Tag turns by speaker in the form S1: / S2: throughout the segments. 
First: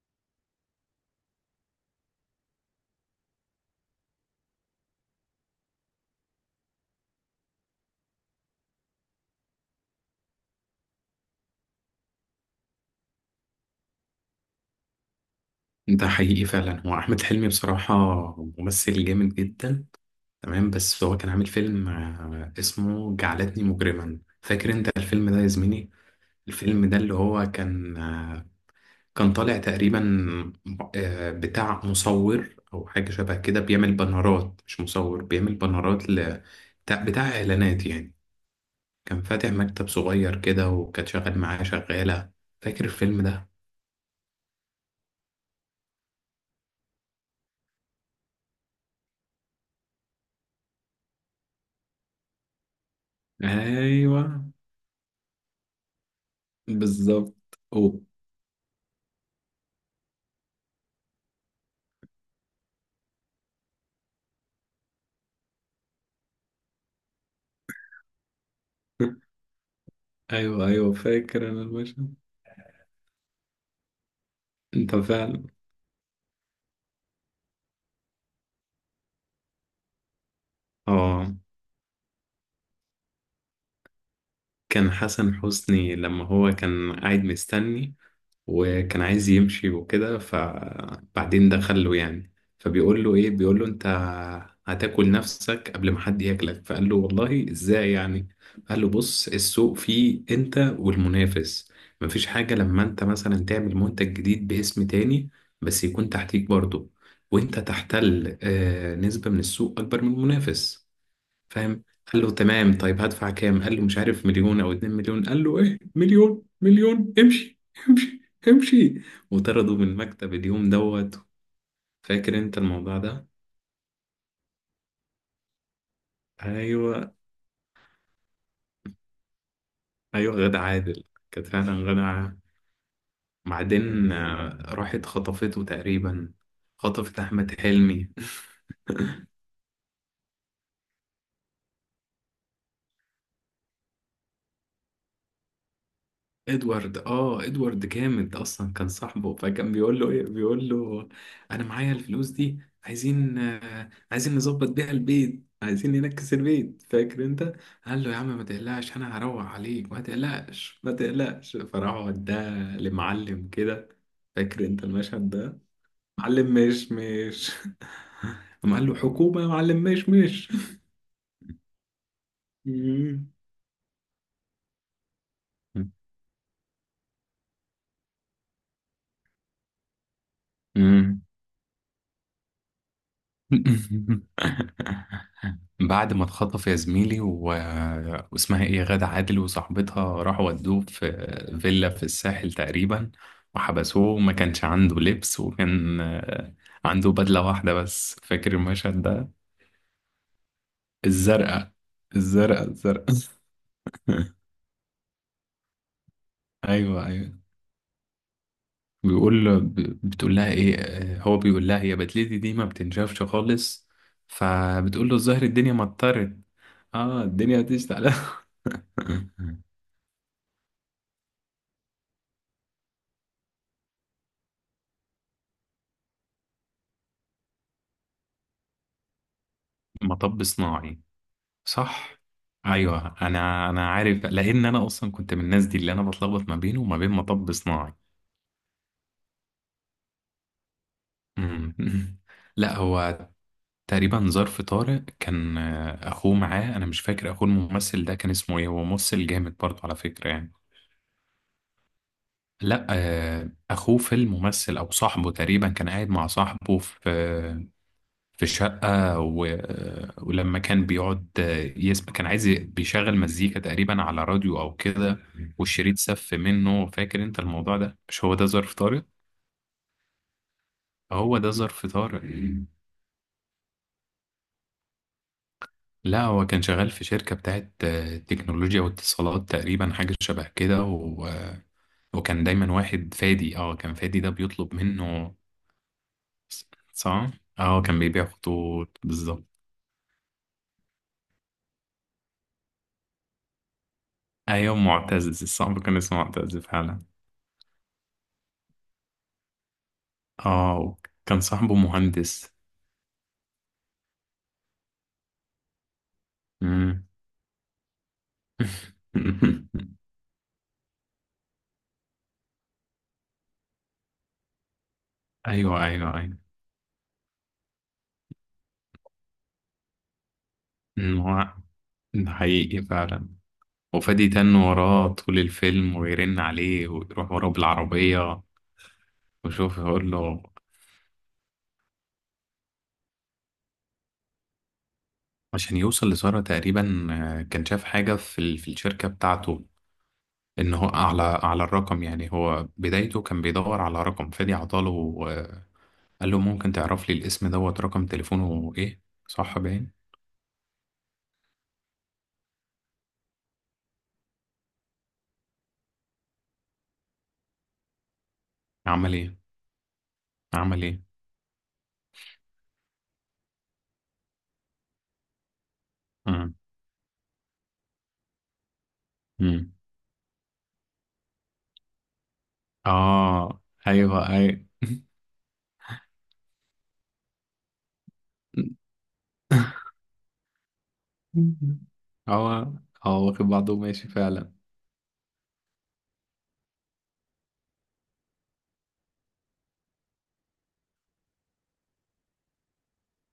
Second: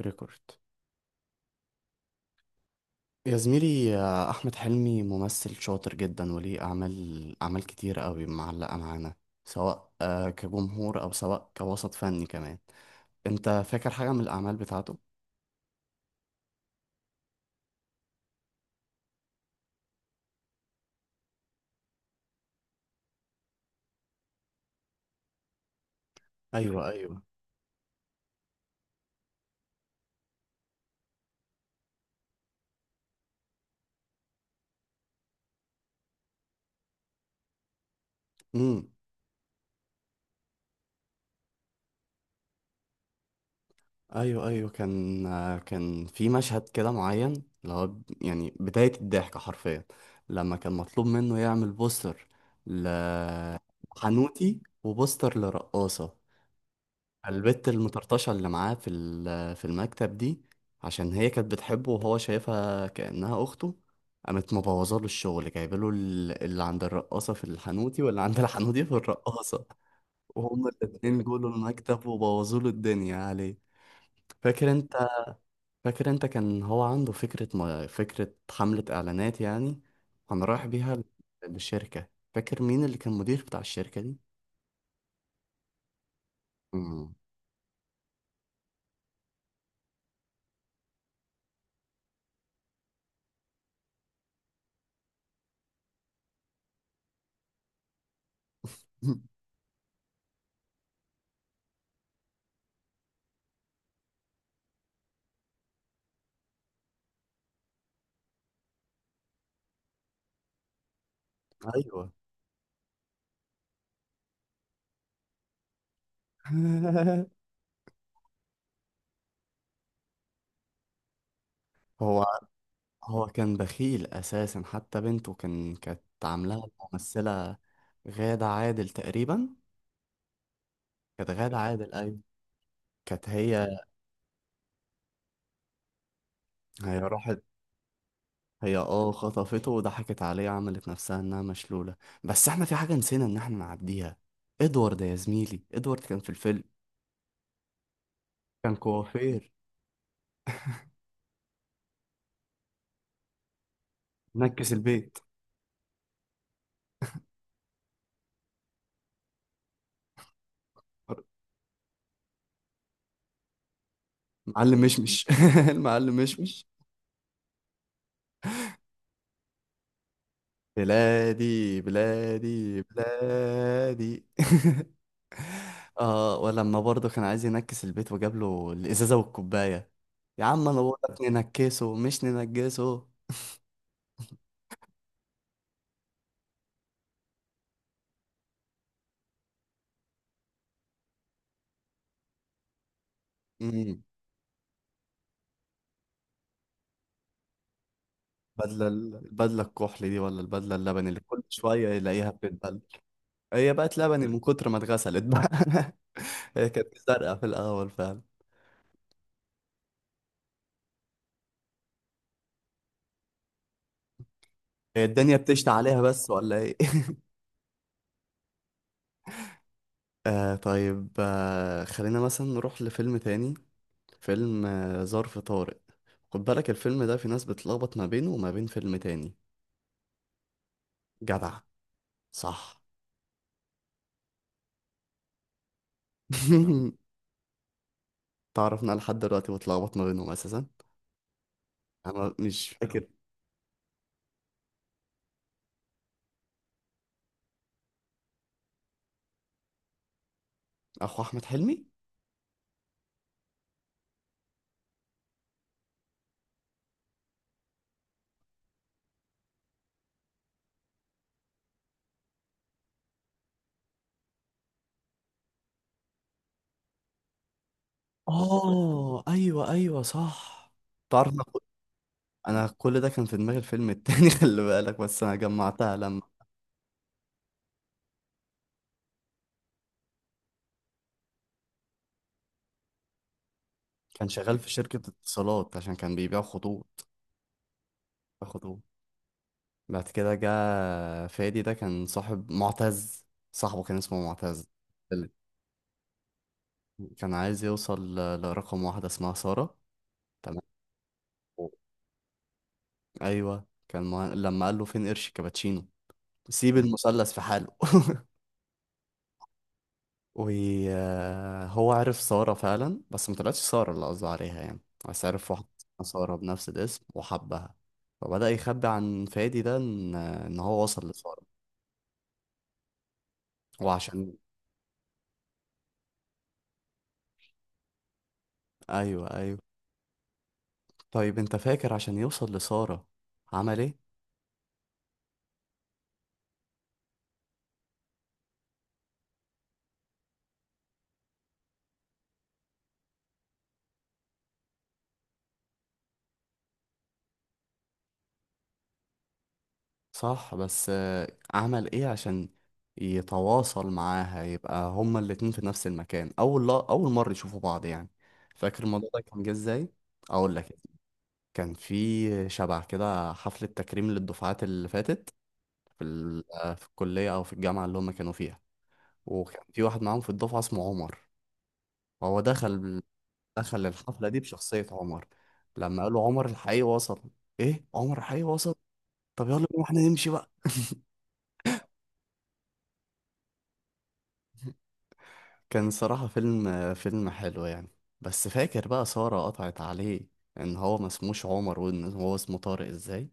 S1: ريكورد، يا زميلي. أحمد حلمي ممثل شاطر جدا وليه أعمال كتير قوي معلقة معانا، سواء كجمهور أو سواء كوسط فني كمان. أنت فاكر حاجة من الأعمال بتاعته؟
S2: ده حقيقي فعلا. هو احمد حلمي بصراحه ممثل جامد جدا. تمام، بس هو كان عامل فيلم اسمه جعلتني مجرما. فاكر انت الفيلم ده يا زميلي؟
S1: ايوه،
S2: الفيلم ده اللي
S1: ايوه.
S2: هو كان كان طالع تقريبا بتاع مصور او حاجه شبه كده، بيعمل بانرات. مش مصور، بيعمل بانرات بتاع اعلانات يعني.
S1: امم.
S2: كان فاتح مكتب صغير كده، وكان شغال معاه شغاله. فاكر الفيلم ده؟
S1: ايوه، ايوه، كان في مشهد كده معين، اللي هو يعني بداية الضحك حرفيا، لما كان مطلوب منه يعمل بوستر
S2: ايوه،
S1: لحنوتي وبوستر لرقاصة.
S2: بالظبط.
S1: البت
S2: أوه.
S1: المطرطشة اللي معاه في المكتب دي، عشان هي كانت بتحبه وهو شايفها كأنها أخته، قامت مبوظة له الشغل، جايبله اللي عند الرقاصة في الحنوتي واللي عند الحنوتي في الرقاصة.
S2: ايوه،
S1: وهما
S2: ايوه،
S1: الاتنين
S2: فاكر
S1: جولوا
S2: انا
S1: المكتب
S2: المشهد.
S1: وبوظوا له الدنيا عليه. فاكر
S2: انت
S1: انت
S2: فعلا.
S1: فاكر انت كان هو عنده فكرة ما فكرة حملة إعلانات يعني، كان رايح بيها
S2: اه،
S1: للشركة. فاكر مين اللي كان مدير بتاع الشركة دي؟
S2: كان حسن حسني. لما هو كان
S1: مم.
S2: قاعد مستني وكان عايز يمشي وكده، فبعدين دخل له يعني. فبيقول له ايه؟ بيقول له انت هتاكل نفسك قبل ما حد ياكلك. فقال له والله ازاي يعني؟ قال له بص، السوق فيه انت والمنافس، مفيش حاجة. لما انت مثلا تعمل منتج جديد باسم تاني، بس يكون تحتيك برضه، وانت تحتل نسبة من السوق اكبر من المنافس. فاهم؟
S1: أيوه.
S2: قال له تمام، طيب هدفع كام؟ قال له مش عارف، 1 مليون او 2 مليون. قال له ايه؟ 1 مليون؟ 1 مليون امشي! امشي، امشي. وطرده من المكتب اليوم دوت.
S1: هو
S2: فاكر انت الموضوع
S1: هو
S2: ده؟
S1: كان بخيل اساسا، حتى بنته كانت عاملاها
S2: ايوه،
S1: ممثله، غادة عادل تقريبا.
S2: ايوه، غادة عادل.
S1: كانت
S2: كانت
S1: غادة
S2: فعلا
S1: عادل،
S2: غادة
S1: ايوه.
S2: عادل.
S1: كانت هي.
S2: بعدين راحت خطفته تقريبا.
S1: هي
S2: خطفت
S1: راحت.
S2: احمد حلمي.
S1: هي خطفته وضحكت عليه، عملت نفسها انها مشلوله. بس احنا في حاجه نسينا ان احنا نعديها. ادوارد يا زميلي، ادوارد كان في الفيلم.
S2: ادوارد. اه، ادوارد جامد اصلا.
S1: كان
S2: كان صاحبه،
S1: كوافير.
S2: فكان بيقول له ايه؟ بيقول له انا معايا الفلوس دي، عايزين عايزين نظبط
S1: نكس
S2: بيها
S1: البيت.
S2: البيت، عايزين ننكس البيت. فاكر انت؟ قال له يا عم ما تقلقش، انا هروق عليك، ما تقلقش ما تقلقش. فراح وداه لمعلم كده. فاكر
S1: معلم
S2: انت
S1: مشمش.
S2: المشهد ده؟
S1: المعلم
S2: معلم
S1: مشمش.
S2: مش مش. قام قال له حكومة يا معلم مش مش.
S1: بلادي بلادي
S2: مم.
S1: بلادي. اه، ولما برضه كان عايز ينكس البيت وجاب له الازازه والكوبايه، يا عم انا بقول لك
S2: مم.
S1: ننكسه مش ننجسه.
S2: بعد ما اتخطف يا زميلي واسمها ايه، غادة عادل وصاحبتها، راحوا ودوه في فيلا في الساحل تقريبا.
S1: امم.
S2: وحبسوه وما كانش عنده لبس، وكان عنده بدلة واحدة بس. فاكر
S1: بدله
S2: المشهد ده؟
S1: البدله الكحل دي ولا البدله اللبني اللي كل
S2: الزرقاء.
S1: شويه يلاقيها
S2: الزرقاء
S1: بتتبل؟
S2: الزرقاء
S1: هي بقت لبني من كتر ما اتغسلت بقى. هي كانت
S2: ايوه، ايوه.
S1: زرقاء في الاول فعلا.
S2: بتقول لها ايه؟ هو بيقول لها: هي بدلتي دي ما بتنشفش خالص.
S1: هي
S2: فبتقول له
S1: الدنيا
S2: الظاهر
S1: بتشتي
S2: الدنيا
S1: عليها بس
S2: مطرت.
S1: ولا ايه؟
S2: اه، الدنيا هتشتعل.
S1: طيب، خلينا مثلا نروح لفيلم تاني، فيلم ظرف طارق. خد بالك، الفيلم ده في ناس بتلخبط ما بينه وما بين فيلم تاني.
S2: مطب صناعي.
S1: جدع.
S2: صح.
S1: صح.
S2: ايوه، انا عارف، لان انا اصلا كنت من الناس دي اللي انا بتلخبط ما بينه وما بين مطب صناعي.
S1: تعرف إن انا لحد دلوقتي بتلخبط ما بينهم اساسا.
S2: أمم.
S1: انا مش
S2: لا،
S1: فاكر.
S2: هو تقريبا ظرف طارق كان اخوه معاه. انا مش فاكر اخوه الممثل ده كان اسمه ايه، هو ممثل جامد برضه على فكرة يعني.
S1: اخو احمد حلمي.
S2: لا اخوه في الممثل او صاحبه تقريبا. كان قاعد مع صاحبه في في الشقة ولما كان بيقعد يسمع، كان عايز بيشغل مزيكا تقريبا على راديو أو كده، والشريط سف منه. فاكر أنت الموضوع ده؟ مش هو ده ظرف طارق؟
S1: اه، ايوه ايوه، صح. تعرف،
S2: هو
S1: انا
S2: ده ظرف طارق.
S1: أنا كل ده كان في دماغي الفيلم التاني. خلي بالك، بس انا جمعتها لما
S2: لا، هو كان شغال في شركة بتاعت تكنولوجيا واتصالات تقريبا، حاجة شبه كده وكان دايما واحد فادي. اه، كان فادي
S1: كان
S2: ده
S1: شغال في
S2: بيطلب
S1: شركة
S2: منه.
S1: اتصالات عشان كان بيبيع خطوط.
S2: صح؟ اه، كان بيبيع
S1: خطوط.
S2: خطوط بالظبط.
S1: بعد كده جه. فادي ده كان صاحب معتز، صاحبه كان اسمه معتز.
S2: ايوه، معتز الصعب، كان اسمه معتز فعلا.
S1: كان عايز يوصل لرقم واحدة اسمها سارة. تمام.
S2: اه، كان صاحبه مهندس.
S1: أيوة، لما قال له فين قرش كابتشينو سيب
S2: مم.
S1: المثلث في حاله. وهو عرف سارة فعلا بس ما طلعتش سارة اللي قصده عليها يعني، بس عرف واحدة
S2: ايوه،
S1: اسمها
S2: ايوه،
S1: سارة
S2: ايوه.
S1: بنفس الاسم وحبها. فبدأ يخبي عن فادي ده إن هو وصل
S2: أمم،
S1: لسارة،
S2: هو ده حقيقي فعلا. وفادي
S1: وعشان.
S2: تن وراه طول الفيلم، ويرن عليه ويروح وراه بالعربية.
S1: أيوة أيوة.
S2: وشوف يقول له.
S1: طيب أنت فاكر عشان يوصل لسارة عمل إيه؟
S2: عشان يوصل لسارة تقريبا كان شاف حاجة في في الشركة بتاعته. ان هو على الرقم يعني. هو بدايته كان بيدور على رقم، فادي عطاله آه، قال له ممكن تعرف لي الاسم دوت، رقم تليفونه ايه؟ صح باين.
S1: صح، بس عمل ايه عشان يتواصل معاها يبقى هما الاتنين في نفس المكان، اول لا اول مرة يشوفوا بعض يعني. فاكر الموضوع
S2: عمل
S1: ده
S2: ايه؟
S1: كان جه ازاي؟ اقول لك.
S2: عمل ايه؟
S1: كان في شبع كده حفلة تكريم للدفعات اللي فاتت، في ال- آه، في الكلية او في الجامعة اللي هما كانوا فيها، وكان
S2: مم.
S1: في واحد معاهم في الدفعة اسمه عمر. وهو دخل
S2: اه،
S1: دخل
S2: ايوه،
S1: الحفلة دي
S2: ايوه.
S1: بشخصية عمر. لما قالوا عمر الحقيقي وصل، ايه، عمر الحقيقي وصل، طب يلا بينا احنا نمشي بقى.
S2: هو، هو واخد بعضه وماشي فعلا.
S1: كان صراحة فيلم حلو يعني. بس فاكر بقى سارة قطعت عليه ان هو ما اسموش عمر وان هو اسمه طارق ازاي.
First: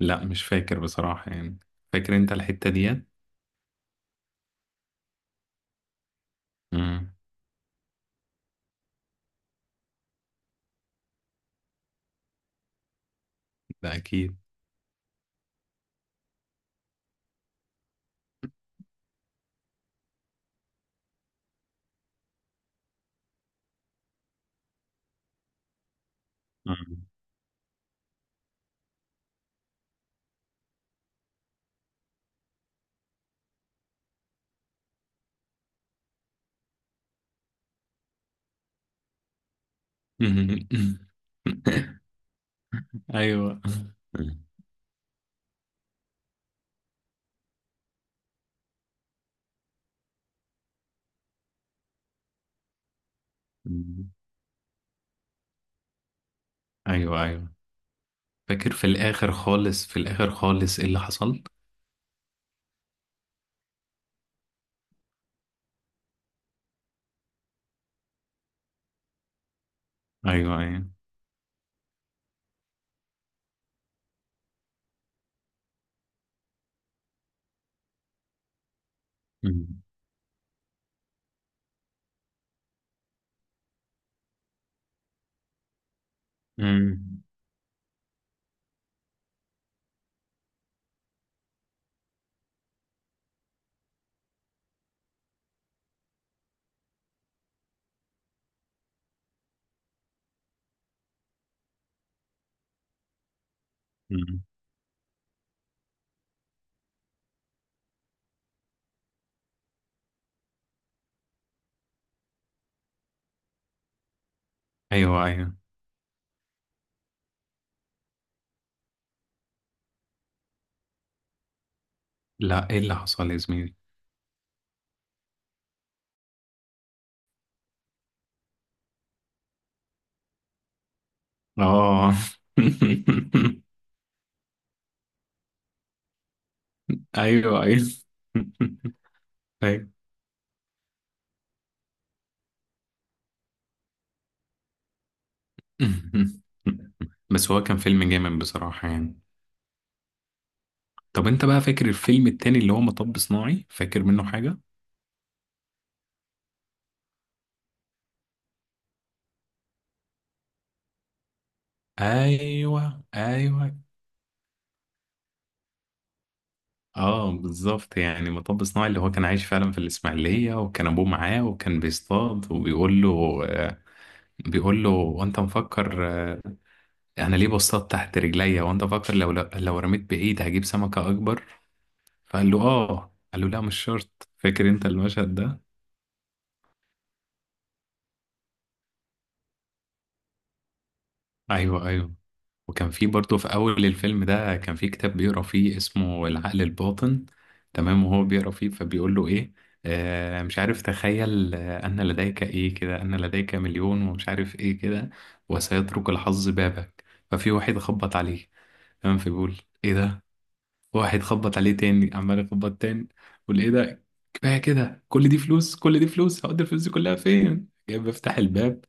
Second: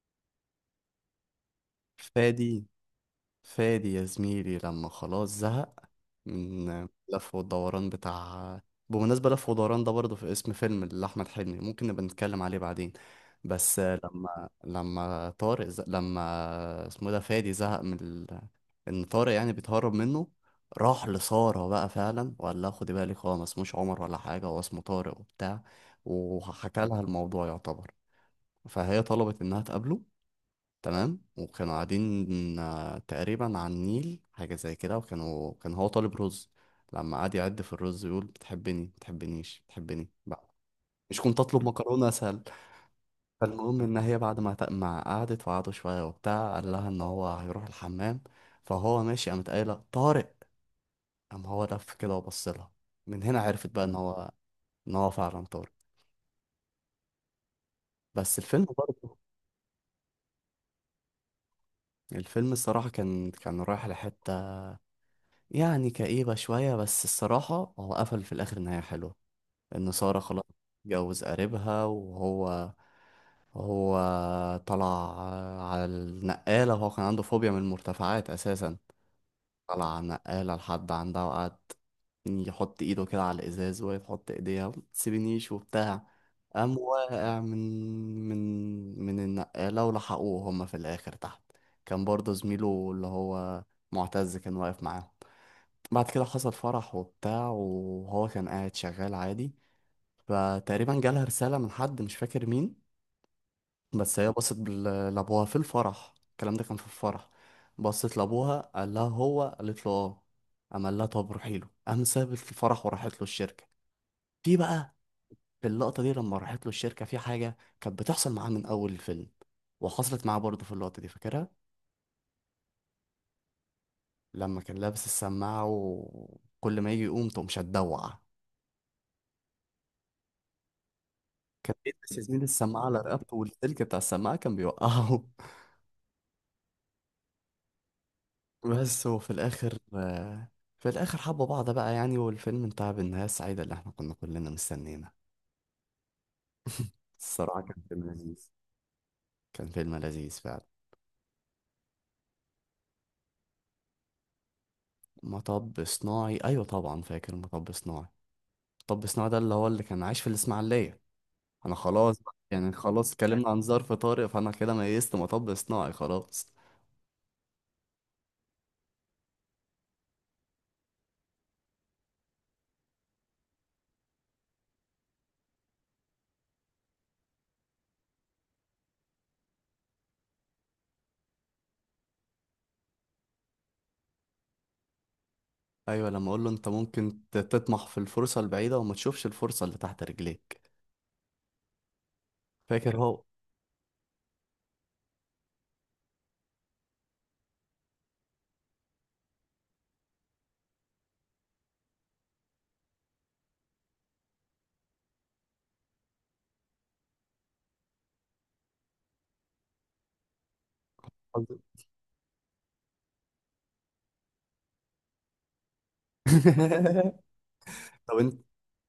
S2: لا، مش فاكر بصراحة يعني. فاكر انت
S1: فادي
S2: الحتة ديت؟
S1: فادي يا زميلي، لما خلاص زهق من
S2: مم.
S1: لف والدوران بتاع. بمناسبة لف ودوران ده، برضه في اسم فيلم لأحمد حلمي ممكن نبقى نتكلم عليه بعدين. بس
S2: ده اكيد.
S1: لما لما اسمه إيه ده، فادي زهق من ال... إن طارق يعني بيتهرب منه. راح لسارة بقى فعلا وقال لها خدي بالك هو ما اسموش عمر ولا حاجة، هو اسمه طارق وبتاع، وحكى لها
S2: مم.
S1: الموضوع يعتبر. فهي طلبت إنها تقابله. تمام. وكانوا قاعدين تقريبا على النيل حاجة زي كده، كان هو طالب رز. لما قعد يعد في الرز يقول بتحبني بتحبنيش بتحبني بقى، مش كنت اطلب مكرونة اسهل؟
S2: ايوه.
S1: فالمهم ان هي بعد ما قعدت وقعدوا شوية وبتاع قال لها ان هو هيروح الحمام. فهو ماشي قامت قايلة طارق. قام هو لف كده وبص لها. من هنا عرفت بقى ان
S2: مم.
S1: هو ان هو فعلا طارق.
S2: ايوه، ايوه.
S1: بس الفيلم
S2: فاكر في
S1: برضه،
S2: الاخر خالص، في الاخر خالص ايه اللي حصل؟
S1: الفيلم الصراحة كان رايح لحتة يعني كئيبة شوية، بس الصراحة هو قفل في الآخر نهاية حلوة. إن سارة خلاص
S2: ايوه، ايوه.
S1: اتجوز قريبها، وهو هو طلع على النقالة، وهو كان عنده فوبيا من المرتفعات أساسا.
S2: مم.
S1: طلع على النقالة لحد عندها، وقعد يحط إيده كده على الإزاز وهي تحط إيديها متسيبنيش وبتاع، قام
S2: مم.
S1: واقع من النقالة، ولحقوه هما في الآخر تحت. كان برضه زميله اللي هو معتز كان واقف معاه. بعد كده حصل فرح وبتاع وهو كان قاعد شغال عادي، فتقريبا جالها رسالة من حد مش فاكر مين. بس هي
S2: مم.
S1: بصت لأبوها في الفرح، الكلام ده كان في الفرح. بصت لأبوها، قال لها هو؟ قالت له اه. قام قال لها طب روحي له. قام سابت الفرح وراحت له الشركة. في بقى
S2: ايوه، ايوه.
S1: في اللقطة دي لما راحت له الشركة، في حاجة كانت بتحصل معاه من أول الفيلم وحصلت معاه برضه في اللقطة دي، فاكرها؟
S2: لا، ايه اللي حصل يا زميلي؟
S1: لما كان لابس السماعة وكل ما يجي يقوم تقوم شدوع، كان بيلبس
S2: اه.
S1: يا زميلي السماعة على رقبته والسلك بتاع السماعة كان بيوقعه.
S2: ايوه، ايوه.
S1: بس وفي الآخر،
S2: ايوه.
S1: في الآخر حبوا بعض بقى يعني، والفيلم انتهى بالنهاية السعيدة اللي احنا كنا كلنا مستنينا.
S2: بس
S1: الصراحة
S2: هو كان
S1: كان
S2: فيلم
S1: فيلم
S2: جامد
S1: لذيذ،
S2: بصراحة يعني.
S1: كان فيلم لذيذ فعلا.
S2: طب انت بقى فاكر الفيلم التاني اللي هو مطب صناعي؟ فاكر منه حاجة؟
S1: مطب صناعي، أيوة طبعا فاكر مطب صناعي. مطب صناعي ده اللي كان عايش في الإسماعيلية. أنا خلاص بقى يعني،
S2: ايوه،
S1: خلاص اتكلمنا عن
S2: ايوه.
S1: ظرف طارئ، فأنا كده ميزت مطب صناعي خلاص.
S2: اه، بالظبط يعني. مطب صناعي اللي هو كان عايش فعلا في الاسماعيلية، وكان ابوه معاه وكان بيصطاد وبيقول له بيقول له وانت مفكر انا ليه بصطاد تحت رجليا، وانت مفكر لو لو رميت بعيد هجيب سمكة اكبر؟ فقال له اه. قال له لا، مش شرط. فاكر انت المشهد ده؟
S1: أيوة، لما أقول له أنت ممكن تطمح في الفرصة البعيدة وما تشوفش الفرصة اللي تحت رجليك.
S2: ايوه، ايوه. وكان
S1: فاكر
S2: في
S1: هو.
S2: برضه في أول الفيلم ده كان في كتاب بيقرأ فيه اسمه العقل الباطن. تمام، وهو بيقرأ فيه فبيقول له إيه. آه، مش عارف، تخيل أن لديك إيه كده، أن لديك 1 مليون، ومش عارف إيه كده، وسيترك الحظ بابك. ففي واحد خبط عليه. تمام، فبيقول إيه ده. واحد خبط
S1: قصدي-
S2: عليه تاني، عمال يخبط تاني. يقول إيه ده، كفاية كده، كل دي فلوس، كل دي فلوس، هقعد الفلوس دي كلها فين؟ جاي
S1: طب
S2: بفتح
S1: انت
S2: الباب،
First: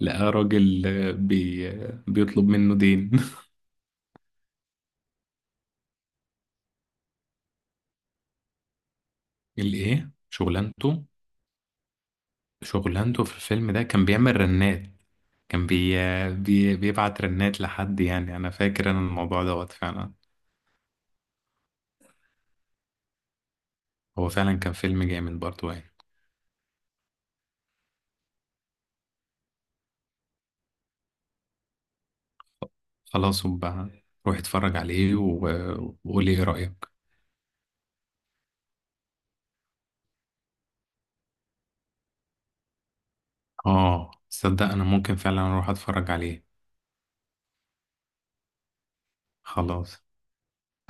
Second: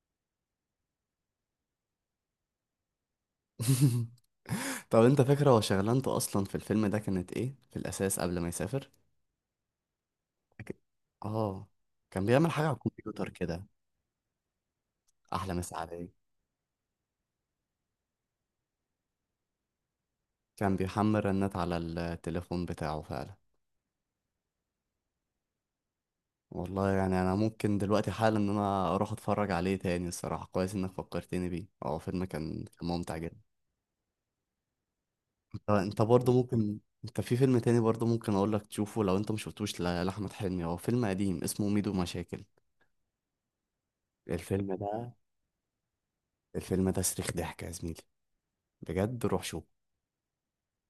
S2: لقى راجل آه، بي... آه، بيطلب منه دين.
S1: طب انت فاكر هو شغلانته اصلا في الفيلم ده كانت ايه في الاساس قبل ما يسافر؟
S2: الايه
S1: فاكر-
S2: شغلانته؟
S1: اه، كان بيعمل حاجه على
S2: شغلانته
S1: الكمبيوتر
S2: في
S1: كده.
S2: الفيلم ده كان بيعمل رنات.
S1: احلى
S2: كان
S1: مسا عليه.
S2: بيبعت رنات لحد يعني. انا فاكر انا الموضوع دوت فعلا.
S1: كان بيحمل رنات على التليفون بتاعه فعلا.
S2: هو فعلا كان فيلم جامد برضه يعني.
S1: والله يعني انا ممكن دلوقتي حالا ان انا اروح اتفرج عليه تاني، الصراحه كويس انك فكرتني بيه، اه، فيلم كان ممتع جدا.
S2: خلاص. وبقى روح اتفرج عليه،
S1: انت انت
S2: وقولي
S1: برضه
S2: ايه رأيك.
S1: ممكن، انت في فيلم تاني برضه ممكن اقول لك تشوفه لو انت مش شفتوش لاحمد حلمي، هو فيلم قديم اسمه ميدو مشاكل.
S2: اه، تصدق
S1: الفيلم
S2: انا
S1: ده
S2: ممكن فعلا اروح اتفرج عليه.
S1: الفيلم ده صريخ ضحك يا زميلي. بجد روح شوف.
S2: خلاص،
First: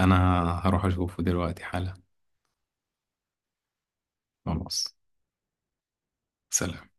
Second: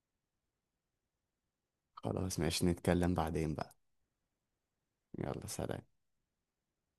S2: انا هروح اشوفه دلوقتي حالا.
S1: خلاص، ماشي، نتكلم بعدين بقى.
S2: خلاص.
S1: يلا، سلام.
S2: سلام.